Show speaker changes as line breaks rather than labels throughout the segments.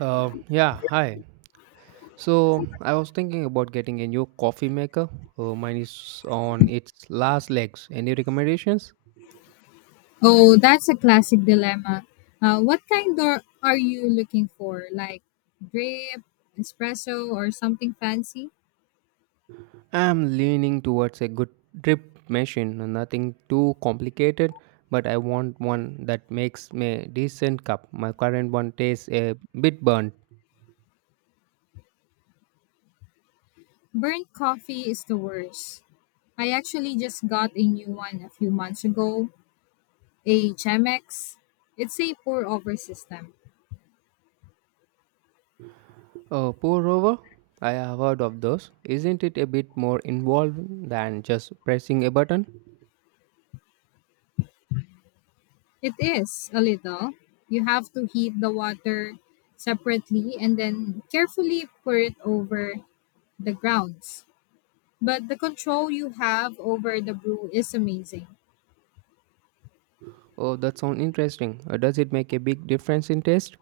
Yeah, hi. So I was thinking about getting a new coffee maker. Mine is on its last legs. Any recommendations?
Oh, that's a classic dilemma. What kind or are you looking for? Like drip, espresso, or something fancy?
I'm leaning towards a good drip machine, nothing too complicated, but I want one that makes me a decent cup. My current one tastes a bit burnt.
Burnt coffee is the worst. I actually just got a new one a few months ago, a Chemex. It's a pour over system.
Pour over? I have heard of those. Isn't it a bit more involved than just pressing a button?
It is a little. You have to heat the water separately and then carefully pour it over the grounds. But the control you have over the brew is amazing.
Oh, that sounds interesting. Does it make a big difference in taste?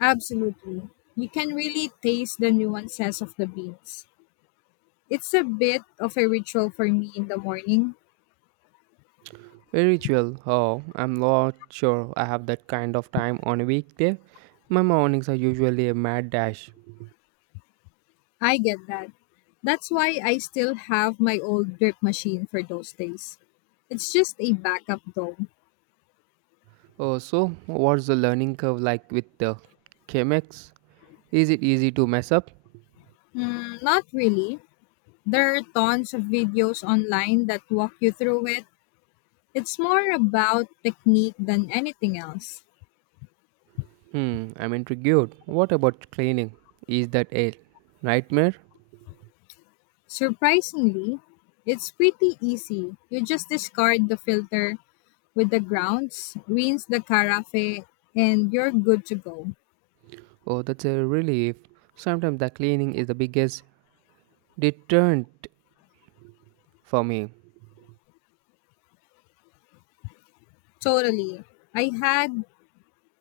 Absolutely. You can really taste the nuances of the beans. It's a bit of a ritual for me in the morning.
A ritual? Oh, I'm not sure I have that kind of time on a weekday. My mornings are usually a mad dash.
I get that. That's why I still have my old drip machine for those days. It's just a backup though.
Oh, so what's the learning curve like with the Chemex? Is it easy to mess up?
Not really. There are tons of videos online that walk you through it. It's more about technique than anything else.
Hmm, I'm intrigued. What about cleaning? Is that a nightmare?
Surprisingly, it's pretty easy. You just discard the filter with the grounds, rinse the carafe, and you're good to go.
Oh, that's a relief. Sometimes the cleaning is the biggest deterrent for me.
Totally. I had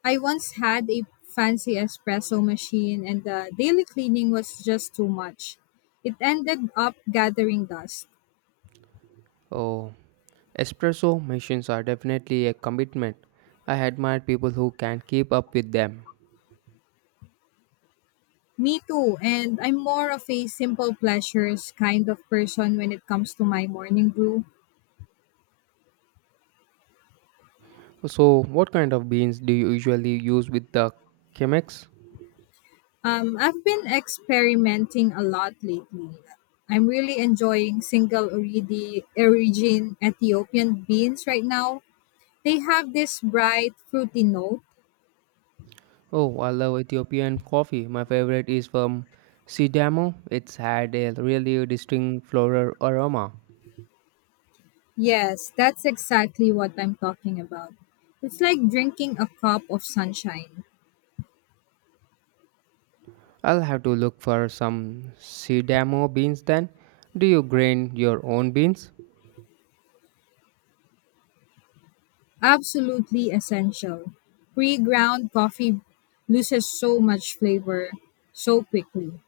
I once had a fancy espresso machine and the daily cleaning was just too much. It ended up gathering dust.
Oh, espresso machines are definitely a commitment. I admire people who can keep up with them.
Me too, and I'm more of a simple pleasures kind of person when it comes to my morning brew.
So, what kind of beans do you usually use with the Chemex?
I've been experimenting a lot lately. I'm really enjoying single origin Ethiopian beans right now. They have this bright, fruity note.
Oh, I love Ethiopian coffee. My favorite is from Sidamo. It's had a really distinct floral aroma.
Yes, that's exactly what I'm talking about. It's like drinking a cup of sunshine.
I'll have to look for some Sidamo beans then. Do you grind your own beans?
Absolutely essential. Pre ground coffee loses so much flavor so quickly.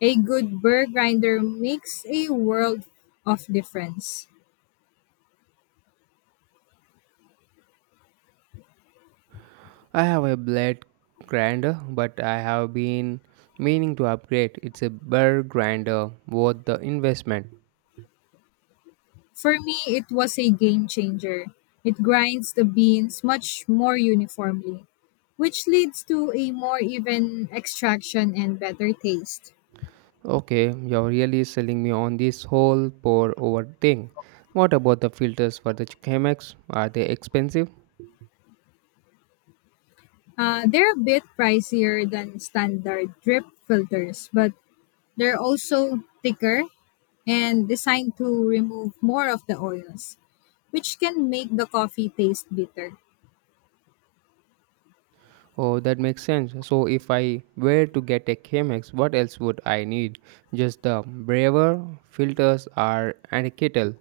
A good burr grinder makes a world of difference.
I have a blade grinder, but I have been meaning to upgrade. It's a burr grinder, worth the investment.
For me, it was a game changer. It grinds the beans much more uniformly, which leads to a more even extraction and better taste.
Okay, you're really selling me on this whole pour over thing. What about the filters for the Chemex? Are they expensive?
They're a bit pricier than standard drip filters, but they're also thicker and designed to remove more of the oils, which can make the coffee taste bitter.
Oh, that makes sense. So, if I were to get a Chemex, what else would I need? Just the braver filters are and a kettle.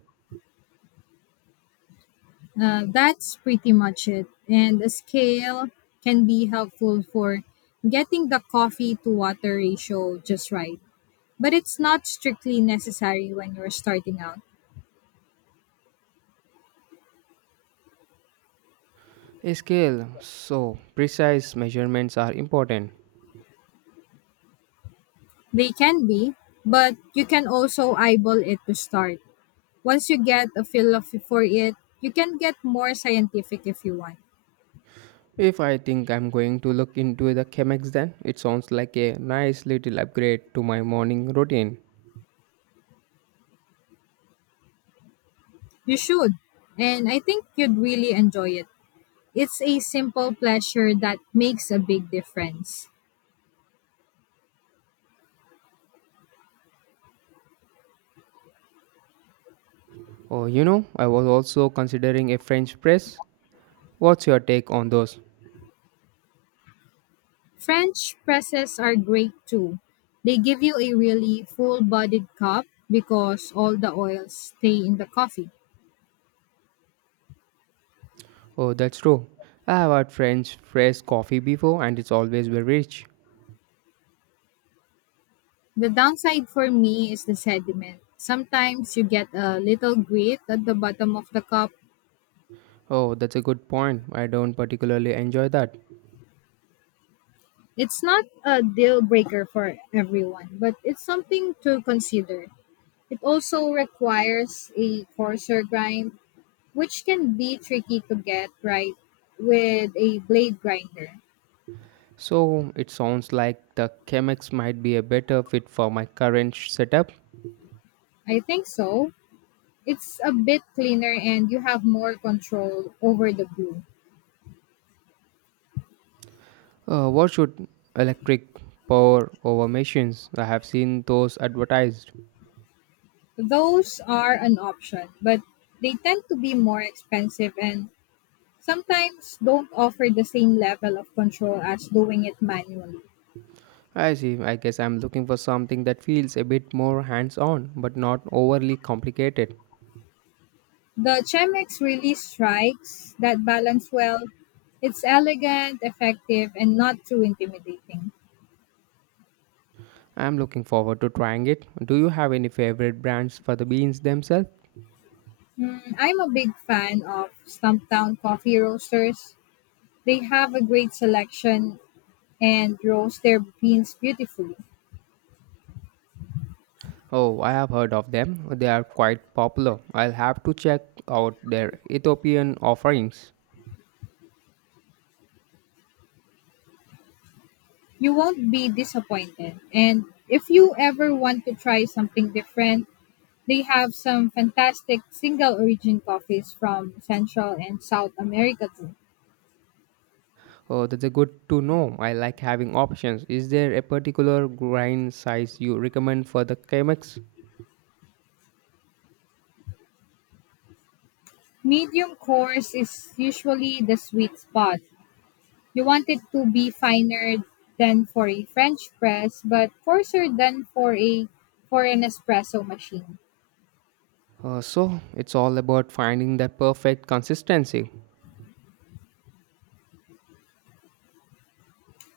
That's pretty much it. And a scale can be helpful for getting the coffee to water ratio just right. But it's not strictly necessary when you're starting out.
A scale. So, precise measurements are important.
They can be, but you can also eyeball it to start. Once you get a feel of for it, you can get more scientific if you want.
If I think I'm going to look into the Chemex, then it sounds like a nice little upgrade to my morning routine.
You should. And I think you'd really enjoy it. It's a simple pleasure that makes a big difference.
Oh, you know, I was also considering a French press. What's your take on those?
French presses are great too. They give you a really full bodied cup because all the oils stay in the coffee.
Oh, that's true. I have had French press coffee before and it's always very rich.
The downside for me is the sediment. Sometimes you get a little grit at the bottom of the cup.
Oh, that's a good point. I don't particularly enjoy that.
It's not a deal breaker for everyone, but it's something to consider. It also requires a coarser grind, which can be tricky to get right with a blade grinder.
So, it sounds like the Chemex might be a better fit for my current setup.
I think so. It's a bit cleaner and you have more control over the glue.
What should electric power over machines? I have seen those advertised.
Those are an option, but they tend to be more expensive and sometimes don't offer the same level of control as doing it manually.
I see. I guess I'm looking for something that feels a bit more hands on but not overly complicated.
The Chemex really strikes that balance well. It's elegant, effective, and not too intimidating.
I'm looking forward to trying it. Do you have any favorite brands for the beans themselves?
I'm a big fan of Stumptown coffee roasters. They have a great selection and roast their beans beautifully.
Oh, I have heard of them. They are quite popular. I'll have to check out their Ethiopian offerings.
You won't be disappointed. And if you ever want to try something different, they have some fantastic single origin coffees from Central and South America too.
Oh, that's a good to know. I like having options. Is there a particular grind size you recommend for the Chemex?
Medium coarse is usually the sweet spot. You want it to be finer than for a French press, but coarser than for an espresso machine.
So, it's all about finding that perfect consistency.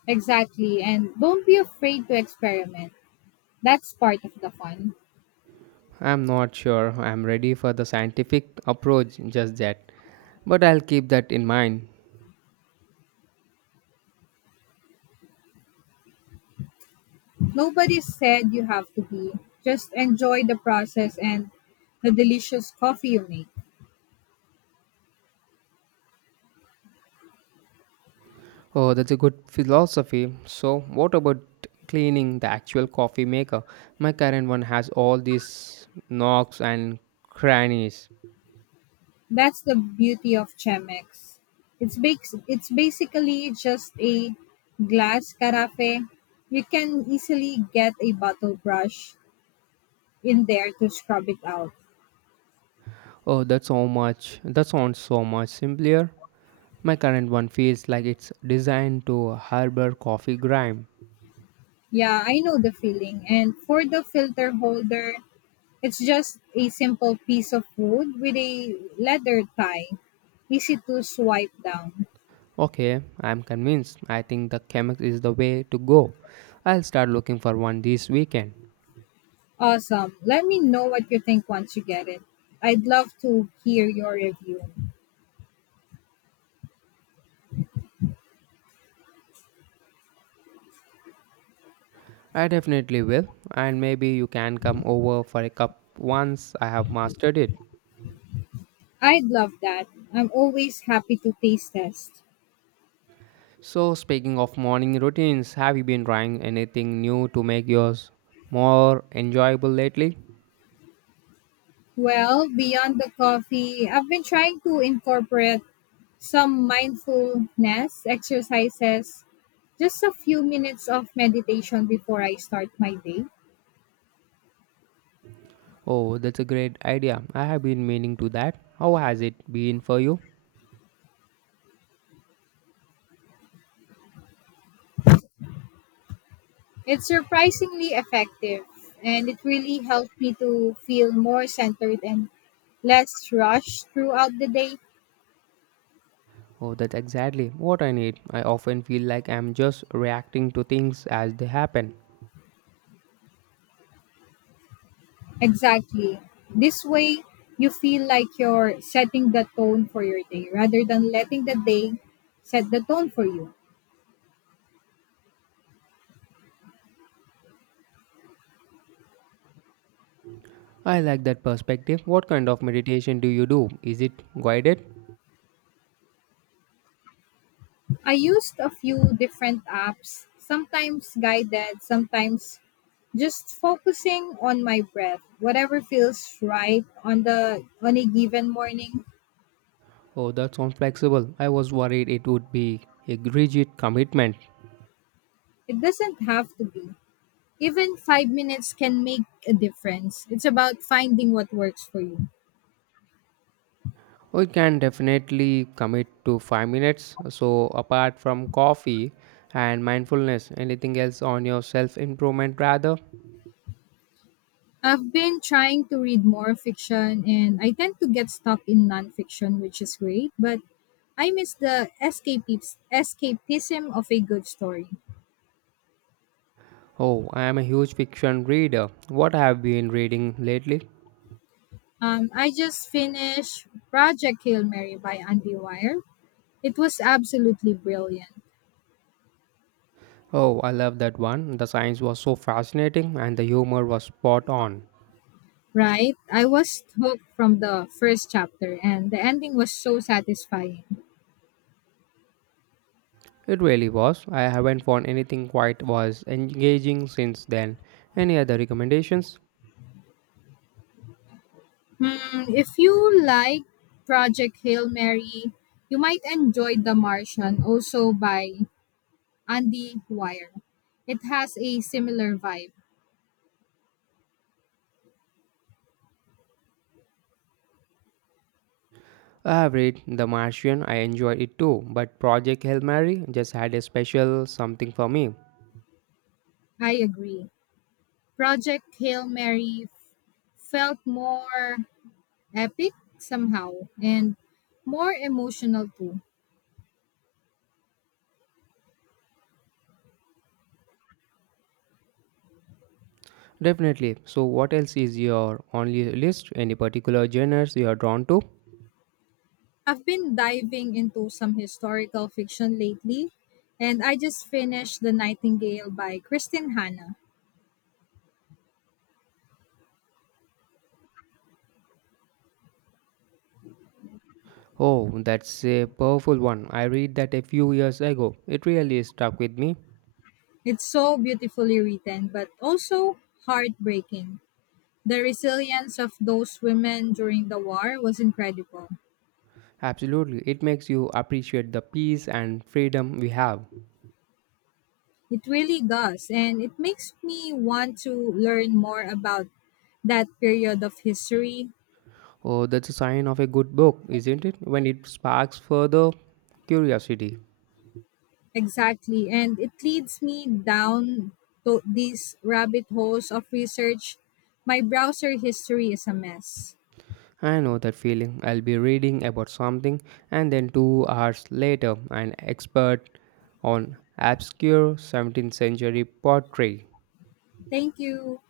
Exactly, and don't be afraid to experiment. That's part of the fun.
I'm not sure I'm ready for the scientific approach just yet, but I'll keep that in mind.
Nobody said you have to be. Just enjoy the process and the delicious coffee you make.
Oh, that's a good philosophy. So, what about cleaning the actual coffee maker? My current one has all these knocks and crannies.
That's the beauty of Chemex. It's basically just a glass carafe. You can easily get a bottle brush in there to scrub it out.
Oh, that's so much. That sounds so much simpler. My current one feels like it's designed to harbor coffee grime.
Yeah, I know the feeling. And for the filter holder, it's just a simple piece of wood with a leather tie, easy to swipe down.
Okay, I'm convinced. I think the Chemex is the way to go. I'll start looking for one this weekend.
Awesome. Let me know what you think once you get it. I'd love to hear your review.
I definitely will, and maybe you can come over for a cup once I have mastered it.
I'd love that. I'm always happy to taste test.
So, speaking of morning routines, have you been trying anything new to make yours more enjoyable lately?
Well, beyond the coffee, I've been trying to incorporate some mindfulness exercises, just a few minutes of meditation before I start my day.
Oh, that's a great idea. I have been meaning to that. How has it been for you?
It's surprisingly effective and it really helped me to feel more centered and less rushed throughout the day.
Oh, that's exactly what I need. I often feel like I'm just reacting to things as they happen.
Exactly. This way, you feel like you're setting the tone for your day rather than letting the day set the tone for you.
I like that perspective. What kind of meditation do you do? Is it guided?
I used a few different apps, sometimes guided, sometimes just focusing on my breath, whatever feels right on a given morning.
Oh, that sounds flexible. I was worried it would be a rigid commitment.
It doesn't have to be. Even 5 minutes can make a difference. It's about finding what works for you.
We can definitely commit to 5 minutes. So, apart from coffee and mindfulness, anything else on your self improvement, rather?
I've been trying to read more fiction and I tend to get stuck in nonfiction, which is great, but I miss the escapism of a good story.
Oh, I am a huge fiction reader. What have you been reading lately?
I just finished Project Hail Mary by Andy Weir. It was absolutely brilliant,
Oh, I love that one. The science was so fascinating and the humor was spot on.
right? I was hooked from the first chapter and the ending was so satisfying.
It really was. I haven't found anything quite was engaging since then. Any other recommendations?
Hmm, if you like Project Hail Mary, you might enjoy The Martian also by and The Wire. It has a similar vibe.
I've read The Martian, I enjoyed it too, but Project Hail Mary just had a special something for me.
I agree. Project Hail Mary felt more epic somehow and more emotional too.
Definitely. So, what else is your only list? Any particular genres you are drawn to?
I've been diving into some historical fiction lately, and I just finished The Nightingale by Kristin Hanna.
Oh, that's a powerful one. I read that a few years ago. It really stuck with me.
It's so beautifully written, but also heartbreaking. The resilience of those women during the war was incredible.
Absolutely. It makes you appreciate the peace and freedom we have.
It really does, and it makes me want to learn more about that period of history.
Oh, that's a sign of a good book, isn't it? When it sparks further curiosity.
Exactly, and it leads me down to these rabbit holes of research. My browser history is a mess.
I know that feeling. I'll be reading about something, and then 2 hours later, an expert on obscure 17th century pottery
Thank you.